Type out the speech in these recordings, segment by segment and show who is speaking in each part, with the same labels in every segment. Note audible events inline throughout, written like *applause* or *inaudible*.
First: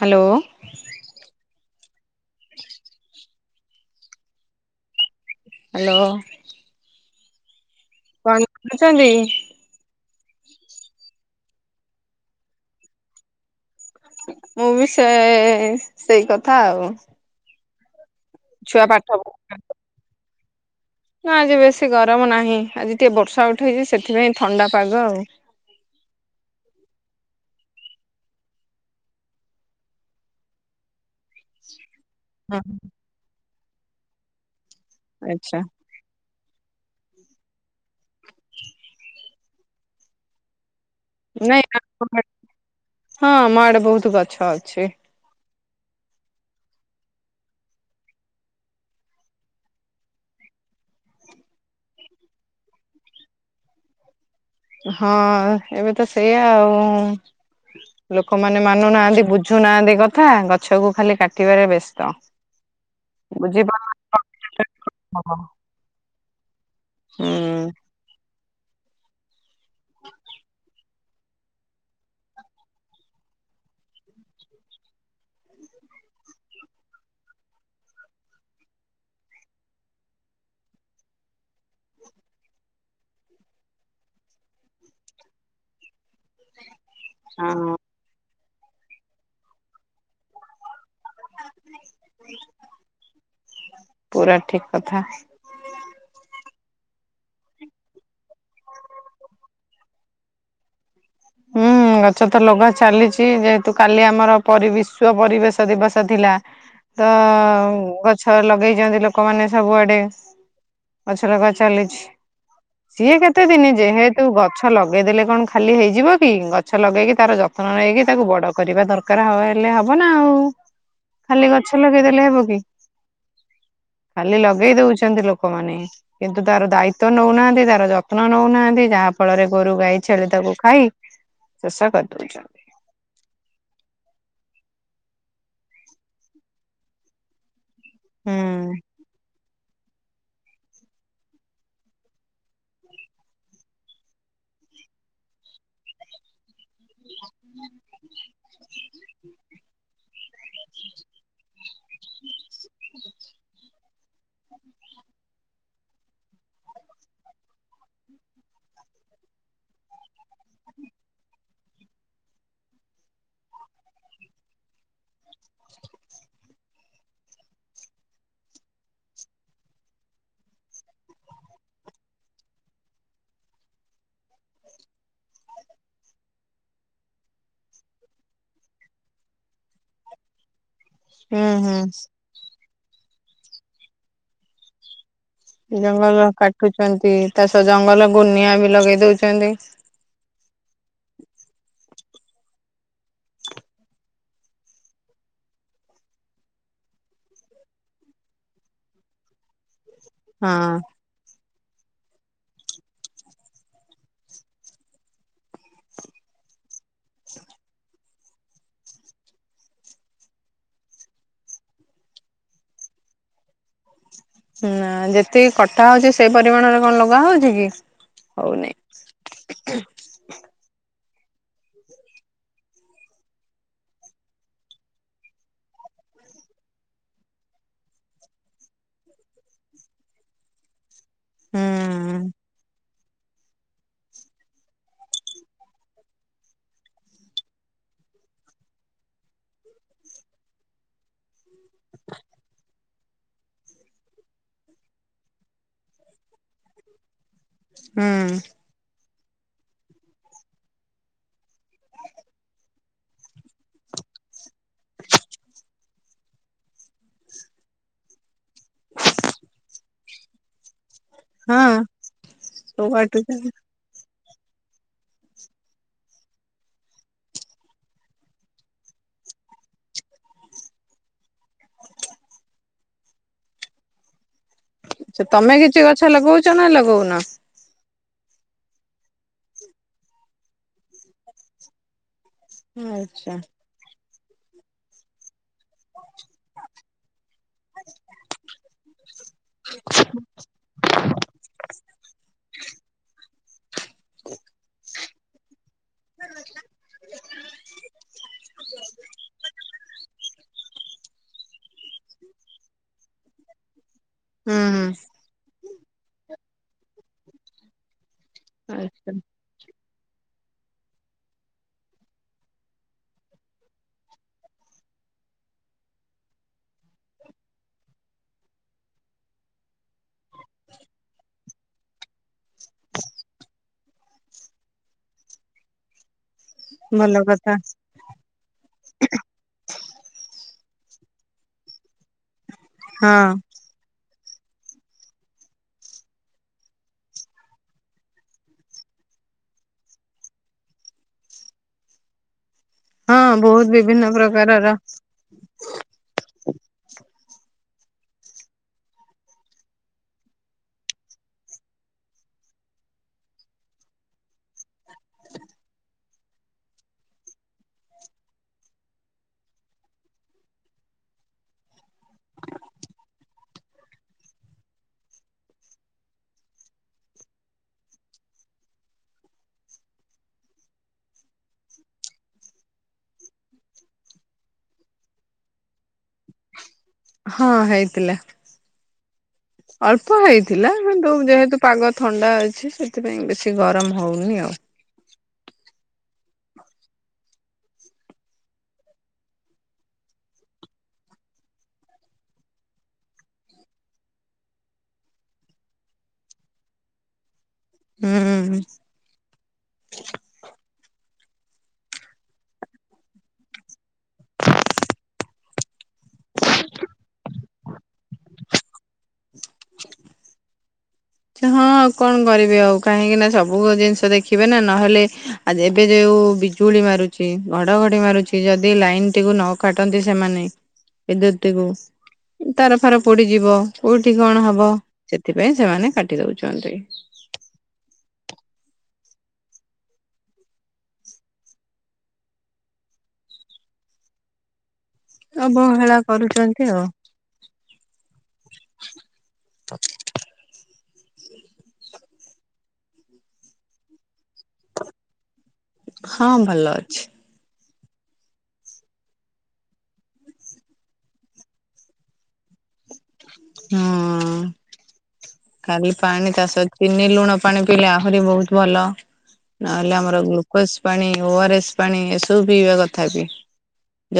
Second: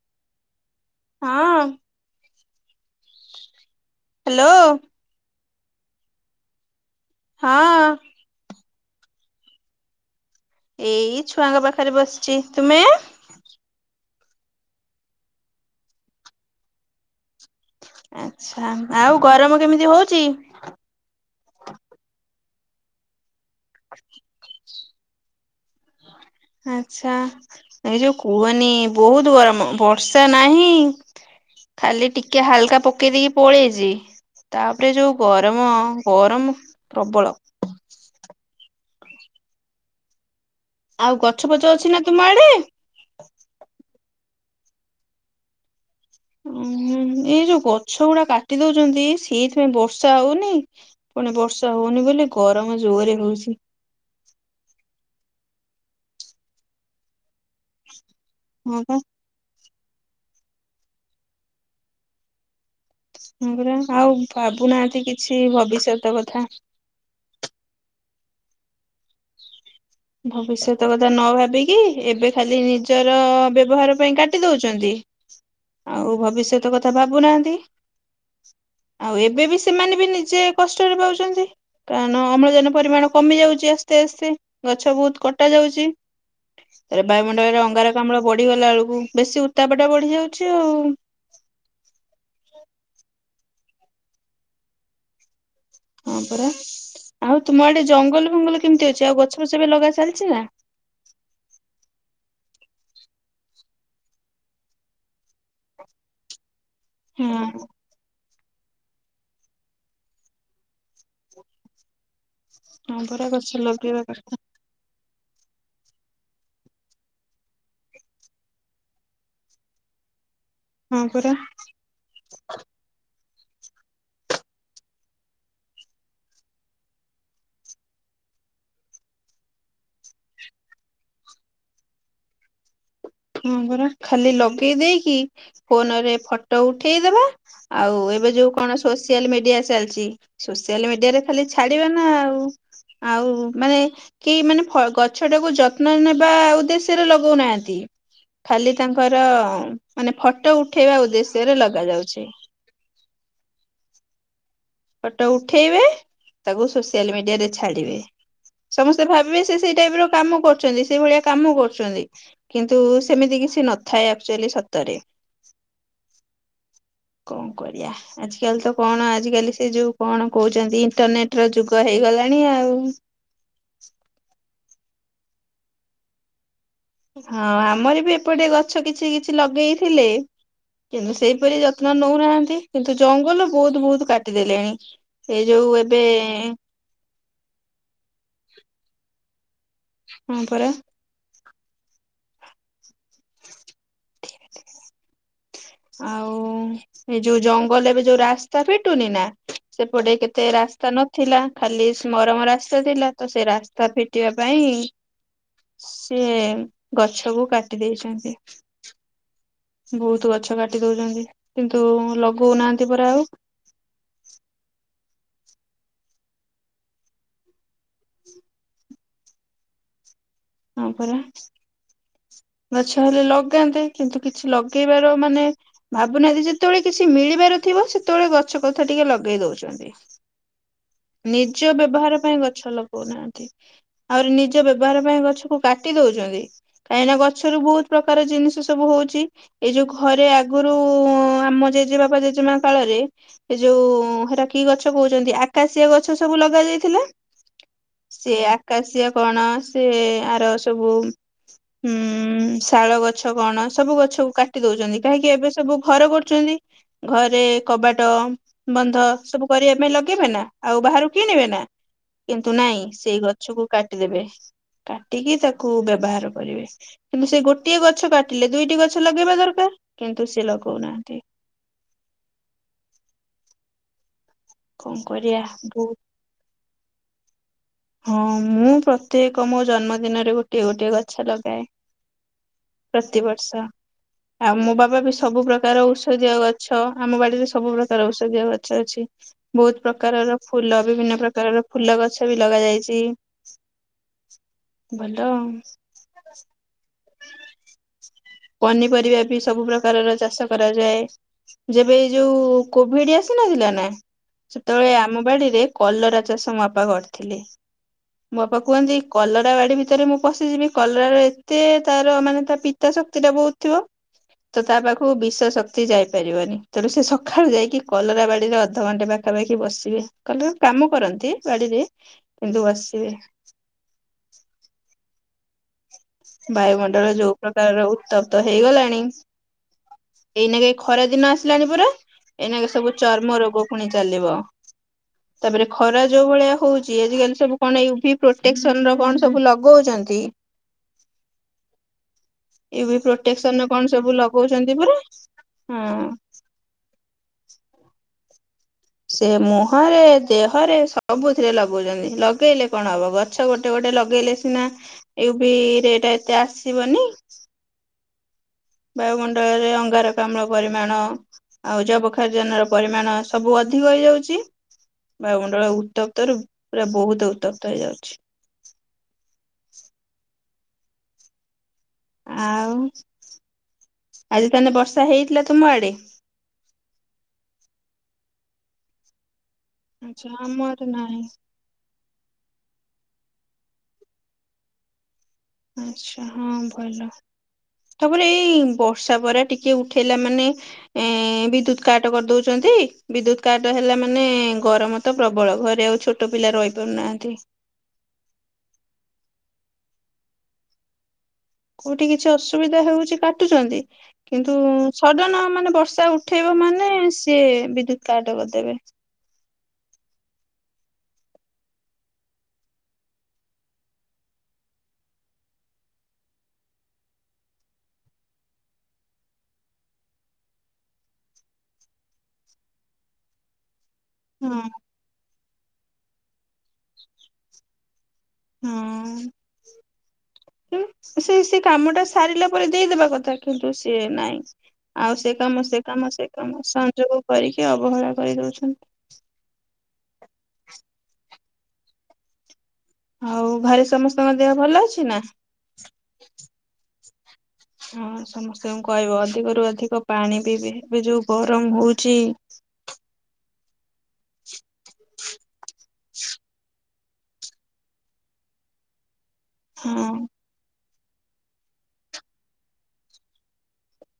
Speaker 1: Hello.
Speaker 2: ହଁ। Hello.
Speaker 1: Hello.
Speaker 2: ହଁ।
Speaker 1: କଣ କରୁଛନ୍ତି?
Speaker 2: ଏଇ ଛୁଆଙ୍କ ପାଖରେ ବସିଛି। ତୁମେ?
Speaker 1: ମୁଁ ବି ସେ ସେଇ କଥା ଆଉ।
Speaker 2: ଆଚ୍ଛା
Speaker 1: ଛୁଆ ପାଠ
Speaker 2: ଆଉ ଗରମ କେମିତି ହଉଛି?
Speaker 1: ନା ଆଜି ବେଶୀ ଗରମ ନାହିଁ। ଆଜି ଟିକେ ବର୍ଷା ଉଠେଇଛି ସେଥିପାଇଁ ଥଣ୍ଡା ପାଗ ଆଉ।
Speaker 2: ଆଛା ଏ ଯଉ କୁହନି ବହୁତ ଗରମ ବର୍ଷା ନାହିଁ। ଖାଲି ଟିକେ ହାଲକା ପକେଇ ଦେଇକି ପଳେଇଛି। ତାପରେ ଯୋଉ
Speaker 1: ଆଚ୍ଛା
Speaker 2: ଗରମ, ଗରମ ପ୍ରବଳ। ଆଉ ଗଛ
Speaker 1: ନାଇଁ
Speaker 2: ଫଛ ଅଛି ନା ତୁମ ଆଡେ?
Speaker 1: ହଁ, ଆମ ଆଡେ ବହୁତ ଗଛ ଅଛି।
Speaker 2: ଓ ହଁହୁଁ ଏଇ ଯୋଉ ଗଛ ଗୁଡା କାଟି ଦଉଛନ୍ତି, ସେଇଥିପାଇଁ ବର୍ଷା ହଉନି। ପୁଣି ବର୍ଷା ହଉନି ବୋଲି ଗରମ ଜୋରରେ ହଉଛି।
Speaker 1: ହଁ ଏବେ ତ ସେଇଆ ଆଉ, ଲୋକମାନେ
Speaker 2: ହଁ
Speaker 1: ମାନୁ
Speaker 2: ବା
Speaker 1: ନାହାନ୍ତି ବୁ ଝୁନାହାନ୍ତିି କଥା ଗଛକୁ ଖାଲି କାଟିବାରେ ବ୍ୟସ୍ତ।
Speaker 2: ପୁରା
Speaker 1: ବୁଝିପାରୁ
Speaker 2: ଆଉ ଭାବୁନାହାନ୍ତି କିଛି ଭବିଷ୍ୟତ କଥା।
Speaker 1: ହୁଁ।
Speaker 2: ଭବିଷ୍ୟତ କଥା ନ ଭାବିକି ଏବେ ଖାଲି ନିଜର ବ୍ୟବହାର ପାଇଁ କାଟିଦଉଛନ୍ତି। ଆଉ ଭବିଷ୍ୟତ କଥା ଭାବୁନାହାନ୍ତି। ଆଉ ଏବେ ବି ସେମାନେ ବି ନିଜେ କଷ୍ଟରେ ପାଉଛନ୍ତି। କାରଣ ଅମ୍ଳଜାନ ପରିମାଣ କମି ଯାଉଛି ଆସ ତେ ସେ ଗଛ ବହୁତ କଟା ଯାଉଛି ଏରେ ବାୟୁମଣ୍ଡଳରେ
Speaker 1: ହଁ
Speaker 2: ଅଙ୍ଗାର କାମଳ ବଢିଗଲା ବେଳକୁ ବେଶୀ ଉତ୍ତାପ ଟା ବଢ଼ିଯାଉଛି ଆଉ।
Speaker 1: ପୁରା ଠିକ କଥା।
Speaker 2: ହଁ ପରା ଆଉ ତୁମ ଆଡେ ଜଙ୍ଗଲ ଫଙ୍ଗଲ କେମିତି ଅଛି ଆଉ ଗଛ ଫଛ ବି ଲଗା ଚାଲିଛି ନା?
Speaker 1: ହୁଁ। ଗଛ ତ ଲଗା ଚାଲିଛି ଯେହେତୁ କାଲି ଆମର ପରୀ ବିଶ୍ୱ ପରିବେଶ ଦିବସ ଥିଲା। ତ
Speaker 2: ହଁ
Speaker 1: ଗ ଛ ଲଗେଇଛନ୍ତି ଲୋକମାନେ ସବୁଆଡେ ଗଛ ଲଗା ଚାଲିଛି।
Speaker 2: ହଁ
Speaker 1: ସିଏ
Speaker 2: ପରା
Speaker 1: କେତେ
Speaker 2: ଗଛ
Speaker 1: ଦିନ
Speaker 2: ଲଗେଇବା
Speaker 1: ଯେହେତୁ
Speaker 2: କଥା
Speaker 1: ଗଛ ଲଗେଇଦେଲେ କଣ ଖାଲି ହେଇଯିବ। ଗଛ ଲଗେଇକି ତାର ଯତ୍ନ ନେଇକି ତାକୁ ବଡ କରିବା ଦରକାର ହଉ ହେଲେ ହବନା ଆଉ।
Speaker 2: ହଁ ପରା।
Speaker 1: ଖାଲି ଗଛ ଲଗେଇଦେଲେ ହେବ କି? ଖାଲି ଲଗେଇ ଦଉଛନ୍ତି ଲୋକମାନେ। କିନ୍ତୁ ତାର ଦାୟିତ୍ୱ ନଉନାହାନ୍ତି ତାର ଯତ୍ନ ନଉନାହାନ୍ତି ଯାହା ଫଳରେ ଗୋରୁ ଗାଈ ଛେଳି ତାକୁ ଖାଇ ଶେଷ କରିଦେଉଛନ୍ତି।
Speaker 2: ହଁ ପରା ଖାଲି ଲଗେଇ ଦେଇକି ଫୋନ ରେ ଫଟୋ ଉଠେଇଦବା। ଆଉ ଏବେ
Speaker 1: ହୁଁ
Speaker 2: ଯୋଉ କଣ ସୋସିଆଲ ମିଡିଆ ଚାଲିଛି। ସୋସିଆଲ ମିଡିଆରେ ଖାଲି ଛାଡିବ ନା ଆଉ। ଆଉ ମାନେ କେହି ମାନେ ଫ ଗଛ ଟାକୁ ଯତ୍ନ ନେବା ଉଦ୍ଦେଶ୍ୟ ସେରେ ଲଗଉନାହାନ୍ତି। ଖାଲି ତାଙ୍କର ମାନେ ଫଟୋ ଉଠେଇବା ଉଦ୍ଦେଶ୍ୟରେ ଲଗା ଯାଉଛି। ଫଟୋ ଉଠେଇବେ ତାକୁ ସୋସିଆଲ ମିଡିଆ ରେ ଛାଡିବେ। ସମସ୍ତେ ଭାବିବେ ସେ ସେଇ ଟାଇପ ର କାମ କରୁଛନ୍ତି ସେଇ ଭଳିଆ କାମ କରୁଛନ୍ତି। କିନ୍ତୁ ସେମିତି କିଛି ନଥାଏ ଆକ୍ଚୁଆଲି ସତରେ। କଣ କରିବାଆ। ଆଜିକାଲି ତ କଣ ଆଜିକାଲି ସେ ଯୋଉ କଣ କହୁଛନ୍ତି ଇଣ୍ଟରନେଟ ର ଯୁଗ ହେଇଗଲାଣି ଆଉ। ହଁ ଆମର ବି ଏପଟେ ଗଛ କିଛି କିଛି ଲଗେଇଥିଲେ। କିନ୍ତୁ
Speaker 1: ହୁଁ
Speaker 2: ସେଇପରି
Speaker 1: ହୁଁ।
Speaker 2: ଯତ୍ନ ନଉନାହାନ୍ତି କିନ୍ତୁ ଜଙ୍ଗଲ ବହୁତ ବହୁତ କାଟିଦେଲେଣି। ଏ ଯୋଉ ଏବେ
Speaker 1: ଛନ୍ତି ତା ସହ ଜଙ୍ଗଲ ଗୁନିଆ ବି ଲଗେଇ ଦଉଛନ୍ତି।
Speaker 2: ହଁ ପରା। ଆଉ ଏଇ ଯୋଉ ଜଙ୍ଗଲ ଏବେ ଯୋଉ ରାସ୍ତା ଫିଟୁନି ନା। ସେପଟେ କେତେ ରାସ୍ତା
Speaker 1: ହଁ
Speaker 2: ନ ଥିଲା ଖାଲି ମରମ ରାସ୍ତା ଥିଲା ତ ସେ ରାସ୍ତା ଫିଟିବା ପାଇଁ ସିଏ ଗଛକୁ କାଟି ଦେଇେଇଛନ୍ତି। ବହୁତ ଗଛ କାଟି ଦଉଛନ୍ତି କିନ୍ତୁ ଲଗଉନାହାନ୍ତି ପରା ଆଉ।
Speaker 1: ନା ଯେତିକି କଟା ହଉଛି ସେଇ ପରିମାଣରେ କଣ ଲଗା ହଉଛି କି ହଉନି। ହ *unintelligible*
Speaker 2: ହଁ ପରା। ଗଛ ହେଲେ ଲଗାନ୍ତେ କିନ୍ତୁ କିଛି ଲଗେଇବାର ମାନେ ଭାବୁନାହାନ୍ତି ଯେତେବେଳେ କିଛି ମିଳିବାର ଥିବ ସେତେବେଳେ ଗଛ କଥା ଟିକେ ଲଗେଇ ଦଉଛନ୍ତି। ନିଜ
Speaker 1: ହୁଁ
Speaker 2: ବ୍ୟବହାର ପାଇଁ ଗଛ ଲଗଉନାହାନ୍ତି। ଆହୁରି ନିଜ ବ୍ୟବହାର ପାଇଁ ଗଛକୁ କାଟି ଦଉଛନ୍ତି। କାହିଁକିନା ଗଛରୁ ବହୁତ ପ୍ରକାର ଜିନିଷ ସବୁ ହଉଛି। ଏଇ ଯୋଉ ଘରେ ଆଗରୁ ଆମ ଜେଜେବାପା ଜେଜେମା କାଳରେ ଏ ଯୋଉ ହେରା କିି ଗଛ କହୁଛନ୍ତି ଆକାଶିଆ ଗଛ ସବୁ ଲଗା ଯାଇଥିଲା
Speaker 1: ହୁଁ
Speaker 2: ସେ ଆକାଶିଆ କଣ ସେ ଆର ସବୁ ହୁଁ ଶାଳ ଗଛ କଣ ସବୁ ଗଛ କାଟି ଦଉଛନ୍ତି କାହିଁକି ଏବେ ସବୁ ଘର କରୁଛନ୍ତି। ଘରେ କବାଟ ବନ୍ଧ ସବୁ କରିବା ପାଇଁ ଲଗେଇବେ ନା? ଆଉ ବାହାରୁ କିଣିବେ ନା
Speaker 1: ହଁ
Speaker 2: କିନ୍ତୁ ନାଇଁ
Speaker 1: ସବୁ
Speaker 2: ସେଇ
Speaker 1: କାଟୁଛନ୍ତି।
Speaker 2: ଗଛକୁ କାଟିଦେବେ। କାଟିକି ତାକୁ ବ୍ୟବହାର କରିବେ। କିନ୍ତୁ ସେ ଗୋଟିଏ ଗଛ କାଟିଲେ ଦୁଇଟି ଗଛ ଲଗେଇବା ଦରକାର କିନ୍ତୁ ସେ ଲଗଉନାହାନ୍ତି? କଣ
Speaker 1: ଆଛା
Speaker 2: କରିବା
Speaker 1: ତମେ କିଛି
Speaker 2: ବହୁତ
Speaker 1: ଗଛ ଲଗଉଛ ନା ଲଗଉନ?
Speaker 2: ହଁ ମୁଁ ପ୍ରତ୍ୟେକ ମୋ ଜନ୍ମଦିନରେ ଗୋଟିଏ ଗୋଟିଏ ଗଛ ଲଗାଏ।
Speaker 1: ଆଚ୍ଛା।
Speaker 2: ପ୍ରତିବର୍ଷ ଆଉ ମୋ ବାବା ବି ସବୁ ପ୍ରକାର ଔଷଧୀୟ ଗଛ ଆମ ବାଡିରେ ସବୁ ପ୍ରକାର ଔଷଧୀୟ ଗଛ ଅଛି ବହୁତ ପ୍ରକାରର ଫୁଲ ବିଭିନ୍ନ ପ୍ରକାରର ଫୁଲ ଗଛ ବି ଲଗା ଯାଇଛି।
Speaker 1: ଓ! *unintelligible*
Speaker 2: ଭଲ ଆଉ
Speaker 1: *inaudible*
Speaker 2: ପନିପରିବା ବି ସବୁ ପ୍ରକାରର ଚାଷ କର କରାଯାଏ ଯେବେ ଏଇ ଯୋଉ କୋଭିଡ ଆସିନାଥିଲା ନା?
Speaker 1: ହୁଁ ହୁଁ
Speaker 2: ସେତେବେଳେ ଆମ ବାଡ଼ିରେ କଲରା ଚାଷ ବାପା କରିଥିଲେ। ମୋ ବାପା କୁହନ୍ତି
Speaker 1: ଆଚ୍ଛା
Speaker 2: କଲର କଡ଼ା ବାଡି ଭିତରେ ମୁଁ ପଶିଯିବି କଲରାର ଏତେ ତାର ମାନେ ତା ପିତା ଶକ୍ତି ଟା ବହୁତ ଥିବ ତ ତା ପାଖକୁ ବିଷ ଶକ୍ତି ଯାଇପାରିବନି ତେଣୁ ସେ ସକାଳୁ ଯାଇକି କଲରା ବାଡିରେ ଅଧଘଣ୍ଟେ ପାଖ ପାଖାପାଖି ବସିବେ କହିଲେ କାମ କରନ୍ତି ବାଡିରେ କିନ୍ତୁ ବସିବେ ବାୟୁମଣ୍ଡଳ
Speaker 1: ଭଲ
Speaker 2: ଯୋଉ
Speaker 1: କଥା
Speaker 2: ପ୍ରକାର ରହୁ ତପ ତ ହେଇଗଲାଣି ଏଇନା କେ ଏ ଖରା ଦିନ ଆସିଲାଣି ପୁରା ଏଇନା କେ ସବୁ ଚର୍ମ ରୋଗ ପୁଣି ଚାଲିବ।
Speaker 1: ହ।
Speaker 2: ତାପରେ ଖରା ଯୋଉ ଭଳିଆ ହଉଛି ଆଜିକାଲି ସବୁ କଣ ୟଭି ପ୍ରୋଟେକ୍ସନ ର କଣ ସବୁ ଲଗଉଛନ୍ତି। ୟୁବି
Speaker 1: ହଁ
Speaker 2: ପ୍ରୋଟେକ୍ସନ
Speaker 1: ବହୁତ
Speaker 2: କଣ
Speaker 1: ବିଭିନ୍ନ
Speaker 2: ସବୁ
Speaker 1: ପ୍ରକାରର
Speaker 2: ଲଗାଉଛନ୍ତି ପରା ହଁ। ସେ ମୁହଁରେ ଦେହରେ ସବୁଥିରେ ଲଗୁଛନ୍ତି ଲଗେଇଲେ କଣ ହବ ଘର? ଗଛ ଗୋଟେ ଗୋଟେ ଲଗେଇଲେ ସିନା ଏ ବି ରେଟ ଏତେ ଆସିବନି। ବାୟୁମଣ୍ଡଳରେ ଅଙ୍ଗାରକାମ୍ଳ ପରିମାଣ ଆଉ ଜବଖାର୍ଜନ ର ପରିମାଣ ସବୁ ଅଧିକ ହେଇଯାଉଛି। ବାମଣ୍ଡଳ ଉତ୍ତପ୍ତ ର ପୁରା ବହୁତ ଉତ୍ତପ୍ତ ହେଇଯାଉଛି। ଆଉ ଆଜି ତାଲେ ବର୍ଷା ହେଇଥିଲା ତମ ଆଡେ?
Speaker 1: ହଁ ହେଇଥିଲା ଅଳ୍ପ
Speaker 2: ଆଚ୍ଛା
Speaker 1: ହେଇଥିଲା
Speaker 2: ଆମର
Speaker 1: କିନ୍ତୁ
Speaker 2: ନାହିଁ
Speaker 1: ଯେହେତୁ ପାଗ ଥଣ୍ଡା ଅଛି ସେଥିପାଇଁ ବେଶୀ ଗରମ ହେଉନି ଆଉ।
Speaker 2: ଆଛା ହଁ ଭଲ। ତାପରେ ଏଇ ବର୍ଷା ପରା ଟିକେ ଉଠେଇଲା ମାନେ ଏ ବିଦ୍ୟୁତ କାଟ କରିଦଉଛନ୍ତି ବିଦ୍ୟୁତ କାଟ ହେଲା ମାନେ ଗରମ ତ ପ୍ରବଳ ଘରେ ଆଉ ଛୋଟ ଛୋଟ ପିଲା ରହିପାରୁନାହାନ୍ତି।
Speaker 1: ହୁଁ।
Speaker 2: କୋଉଠି କିଛି ଅସୁବିଧା ହଉଛି କାଟୁଛନ୍ତି। କିନ୍ତୁ ସଡ଼ନ ମାନେ ବର୍ଷା ଉଠେଇବ ମାନେ ସିଏ ବିଦ୍ୟୁତ କାଟ କରିଦେବେ।
Speaker 1: ହ। *unintelligible* ଯେ ହଁ କଣ କରିବି ଆଉ କାହିଁକି ନା ସବୁ ଜିନିଷ ଦେଖିବେ ନା ନହେଲେ ଆଜ୍ ଏବେ ଯୋଉ ବିଜୁଳି ମାରୁଚି ଘଡ଼ଘଡ଼ି ମାରୁଚି ଯଦି ଲାଇନ୍ ଟିକୁ ନକାଟନ୍ତି ସେମାନେ ଇଦୁତିକୁ ଉଁ ତାର ଫାର ପୋଡି଼ଯିବ। କୋଉଠି କଣ
Speaker 2: ହଁ
Speaker 1: ହବ ସେଥିପାଇଁ ସେମାନେ କାଟି ଦଉଚନ୍ତି।
Speaker 2: ହଁ। ଇ ଏ ସେଇ ସେଇ କାମଟା ସାରିଲା ପରେ ଦେଇଦବା କଥା କିନ୍ତୁ ସିଏ ନାଇଁ। ଆଉ ସେ କାମ ସେ
Speaker 1: ଅବହେଳା
Speaker 2: କାମ ସେ
Speaker 1: କରୁଛନ୍ତି
Speaker 2: କାମ
Speaker 1: ଆଉ।
Speaker 2: ସଂଯୋଗ କରିକି ଅବହେଳା କରିଦୋଉଛନ୍ତି।
Speaker 1: ତ କି
Speaker 2: ଆଉ ଘରେ ସମସ୍ତଙ୍କ ଦେହ ଭଲ ଅଛି ନାଁ?
Speaker 1: ହଁ ଭଲ ଅଛି।
Speaker 2: ହଁ ସମସ୍ତଙ୍କୁ କହିବ ଅଧିକରୁୁ ଅଧିକ ପାଣି ପିଇବେ ଏବେ ଯୋଉ ଗରମ ହଉଚି।
Speaker 1: ହୁଁ। କାଲି ପାଣି ଚାଷ ଚିନି ଲୁଣ ପାଣି ପିଇଲେ ଆହୁରି ବୋହୁତ ଭଲ ନହେଲେ ଆମର
Speaker 2: ହଁ
Speaker 1: ଗ୍ଲୁ କ୍ୱାସ୍ ପାଣି ଓ ଆର ଏସ୍ ପାଣି ଏସବୁ ପିଇବା କଥା ବି।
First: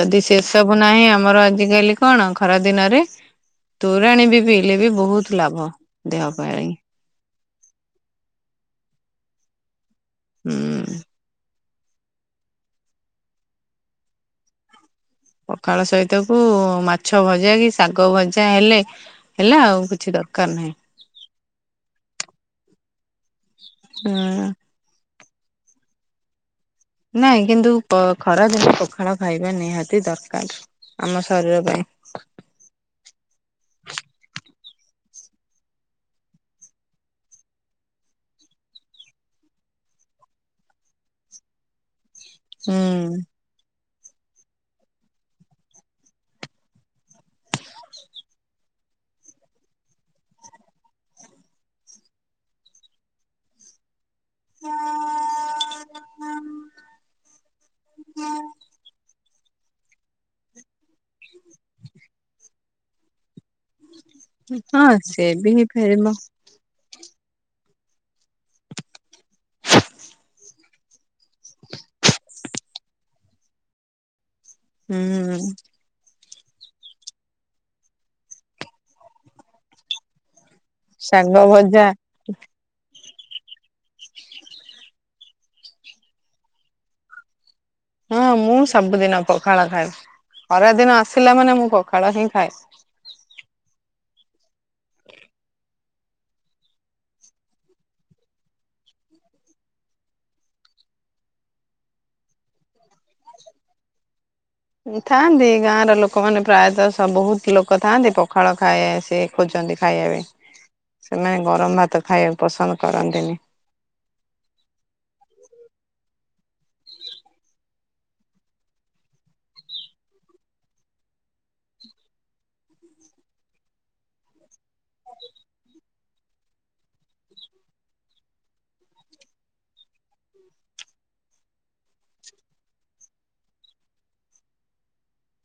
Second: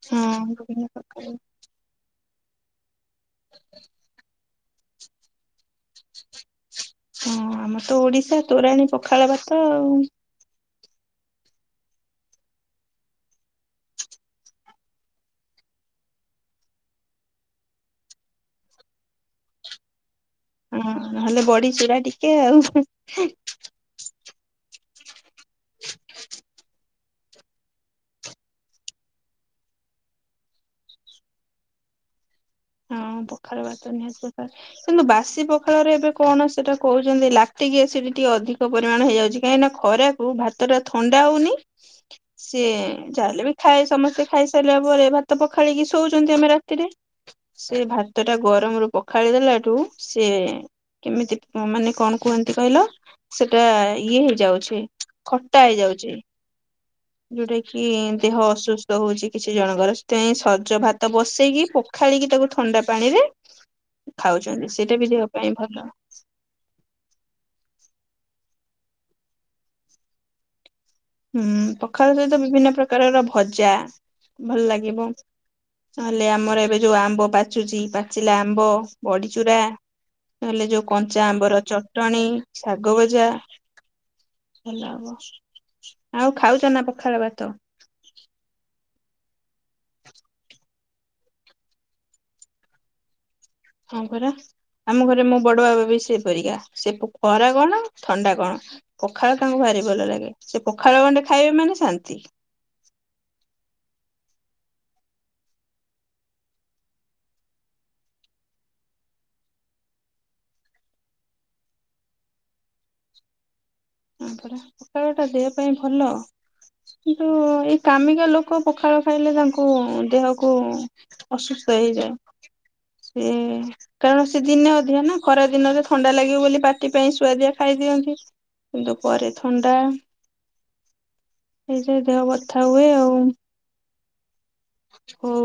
Speaker 1: ଯଦି ସେ ସବୁ
Speaker 2: ବିଭିନ୍ନ
Speaker 1: ନାହିଁ
Speaker 2: ପ୍ରକାର
Speaker 1: ଆମର ଆଜକାଲି କଣ ଖରା ଦିନରେ ତୋରାଣୀ ବି ପିଇଲେ ବି ବୋହୁତ ଲାଭ ଦେହ ପାଇଁ।
Speaker 2: ଅଁ ଆମର ତ ଓଡ଼ିଶା ତୋରାଣୀ ପଖାଳ ଭାତ ଆଉ।
Speaker 1: ହୁଁ। ପଖାଳ ସହିତକୁ ମାଛ ଭଜା କି ଶାଗ ଭଜା ହେଲେ ହେଲା ଆଉ କିଛି ଦର୍
Speaker 2: ଅଁ ନହେଲେ ବଡ଼ି ଚୁରା ଟିକେ ଆଉ।
Speaker 1: ହୁଁ। ନାଇଁ କିନ୍ତୁ ପ ଖରା ଦିନେ ପଖାଳ ଖାଇବା ନିହାତି ଦରକାର ଆମ ଶରୀର ପାଇଁ।
Speaker 2: ହଁ ପଖାଳ ଭାତ ନିହାତି ଦରକାର। କିନ୍ତୁ ବାସି ପଖାଳରେ ଏବେ କଣ ସେଟା କହୁଚନ୍ତି ଲାକ୍ଟିକ୍ ଏସିଡ଼୍ ଟିକେ ଅଧିକ ପରିମାଣ ହେଇଯାଉଚି କାହିଁକି ନା ଖରାକୁ ଭାତଟା ଥଣ୍ଡା ହଉନେଇ। ସିଏ
Speaker 1: ହୁଁ।
Speaker 2: ଯାହେଲେ ବି ଖାଇଆ ସମସ୍ତେ ଖାଇସାଇଲା ପରେ ଭାତ ପଖାଳିକି ଶୋଉଚନ୍ତି ଆମେ ରାତିରେ। ସେ ଭାତଟା ଗରମରୁୁ ପଖାଳି ଦେଲାଠୁ ସିଏ କେମିତି ମାନେ କଣ କୁହନ୍ତି କହିଲ ସେଟା ଇଏ ହେଇଯାଉଛି ଖଟା ହେଇଯାଉଚି। ଯୋଉଟା କି ଦେହ ଅସୁସ୍ଥ ହଉଚି କିଛି ଜଣଙ୍କର ସେଥିପାଇଁ ସଜ ଭାତ ବସେଇକି ପ ଏତାକୁ ଥଣ୍ଡା ପାଣିରେ ଖାଉଚନ୍ତି
Speaker 1: ହଁ
Speaker 2: ସେଇଟା ବି
Speaker 1: ସେ
Speaker 2: ଦେହ ପାଇଁ ଭଲ।
Speaker 1: ହେଇପାରିବ
Speaker 2: ହୁଁ ପଖାଳ ସହିତ ବିଭିନ୍ନ ପ୍ରକାରର ଭଜା ଭଲ
Speaker 1: ହୁଁ
Speaker 2: ଲାଗିବ। ନହେଲେ ଆମର ଏବେ ଯୋଉ ଆମ୍ବ ପାଚୁଚି ପାଚିଲା ଆମ୍ବ ବଡ଼ି ଚୁରା। ତାହେଲେ ଯୋଉ କଞ୍ଚା
Speaker 1: ଶାଗ
Speaker 2: ଆମ୍ବର
Speaker 1: ଭଜା
Speaker 2: ଚଟଣି ଶାଗ ଭଜା ଭଲ ହବ। ଆଉ ଖାଉଚ ନା ପଖାଳ ଭାତ?
Speaker 1: ହଁ ମୁଁ ସବୁଦିନ ପଖାଳ ଖାଏ ଖରା ଦିନ ଆସିଲା ମାନେ ମୁଁ ପଖାଳ ହିଁ ଖାଏ।
Speaker 2: ହଁ ପରା ଆମ ଘରେ ମୋ ବଡ଼ ବାବା ବି ସେଇ ପରିକା ସେ ପ ଖରା କଣ ଥଣ୍ଡା କଣ ପଖାଳ ତାଙ୍କୁ ଭାରି ଭଲ ଲାଗେ ସେ ପଖାଳ ଗଣ୍ଡେ ଖାଇବେ ମାନେ ଶାନ୍ତି।
Speaker 1: ଥାଆନ୍ତି ଗାଁର ଲୋକମାନେ ପ୍ରାୟତଃ ସବୁ ବୋହୁତ ଲୋକ ଥାଆନ୍ତି ପଖାଳ ଖାଏ ସେ ଖୋଜନ୍ତି ଖାଇବା ପାଇଁ ସେମାନେ ଗରମ ଭାତ ଖାଇଆଉ ପସନ୍ଦ କରନ୍ତିନି।
Speaker 2: ହଁ ପରା ପଖଳଟା ଦେହ ପାଇଁ ଭଲ। କିନ୍ତୁ ଏଇ କାମିକା ଲୋକ ପଖାଳ ଖାଇଲେ ତାଙ୍କୁ ଦେହକୁ ଅସୁସ୍ଥ ହେଇଯାଏ ସେ କାରଣ ସେ ଦିନେ ଅ ଧିଆ ନା ଖରା ଦିନରେ ଥଣ୍ଡା ଲାଗିବ ବୋଲି ପାଟି ପାଇଁ ସୁୁଆଦିଆ ଖାଇଦିଅନ୍ତି। କିନ୍ତୁ ପରେ ଥଣ୍ଡା ଏଇଜେ ଦେହ ବଥା ହୁଏ ଆଉ। ହଉ।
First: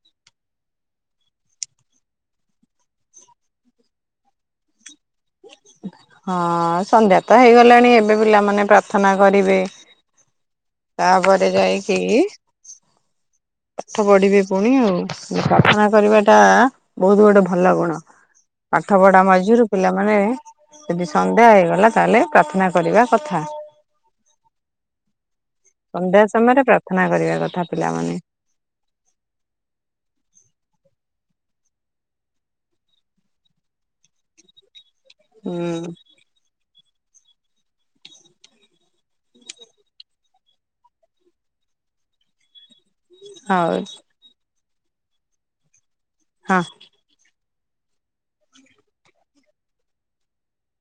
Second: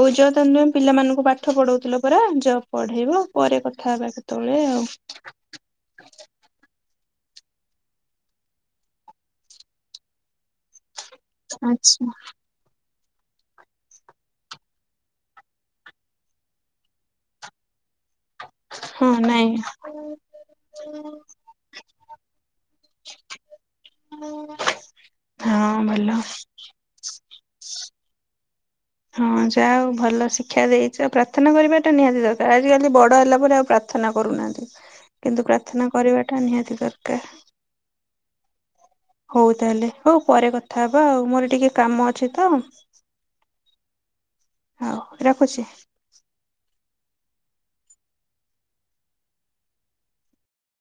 Speaker 2: ହଉ ଜ ତାନେ ପିଲାମାନଙ୍କୁ ପାଠ ପଢଉଥିଲ ପରା ଜ ପଢେଇବ ପରେ କଥା ହେବା କେତେବେଳେ ଆଉ।
Speaker 1: ହଁ ହଁ ସନ୍ଧ୍ୟା ତ ହେଇଗଲାଣି ଏବେ ପିଲାମାନେ ପ୍ରାର୍ଥନା କରିବେ। ତାପରେ ଯାଇକି
Speaker 2: ଆଚ୍ଛା
Speaker 1: ପାଠ ପଢିବେ ପୁଣି ଆଉ ପ୍ରାର୍ଥନା କରିବା ଟା ବହୁତ ଗୋଟେ ଭଲ ଗୁଣ ପାଠ
Speaker 2: ହଁ
Speaker 1: ପଢା
Speaker 2: ନାଇଁ
Speaker 1: ମଝିରୁ ପିଲାମାନେ ଯଦି ସନ୍ଧ୍ୟା ହେଇଗଲା ତାହେଲେ ପ୍ରାର୍ଥନା କରିବା କଥା।
Speaker 2: *inaudible* ହଁ
Speaker 1: ସନ୍ଧ୍ୟା
Speaker 2: ଭଲ।
Speaker 1: ସମୟରେ ପ୍ରାର୍ଥନା କରିବା କଥା ପିଲାମାନେ।
Speaker 2: ହଁ ଯା ହଉ ଭଲ ଶିକ୍ଷା ଦେଇଚ ପ୍ରାର୍ଥନା କରିବାଟା ନିହାତି ଦରକାର ଆଜିିକାଲି ବଡ ହେଲା ପରେ ଆଉ ପ୍ରା ପ୍ରାର୍ଥନା କରୁନାହାନ୍ତି କିନ୍ତୁ ପ୍ରାର୍ଥନା
Speaker 1: ହୁଁ।
Speaker 2: କରିବାଟା ନିହାତି ଦରକାର। ହଉ ତାହେଲେ ହଉ ପରେ କଥା ହବା ଆଉ ମୋର ଟିକେ କାମ ଅଛି ତ।
Speaker 1: ହଉ।
Speaker 2: ହଉ ରଖୁଛି।
Speaker 1: ହଁ।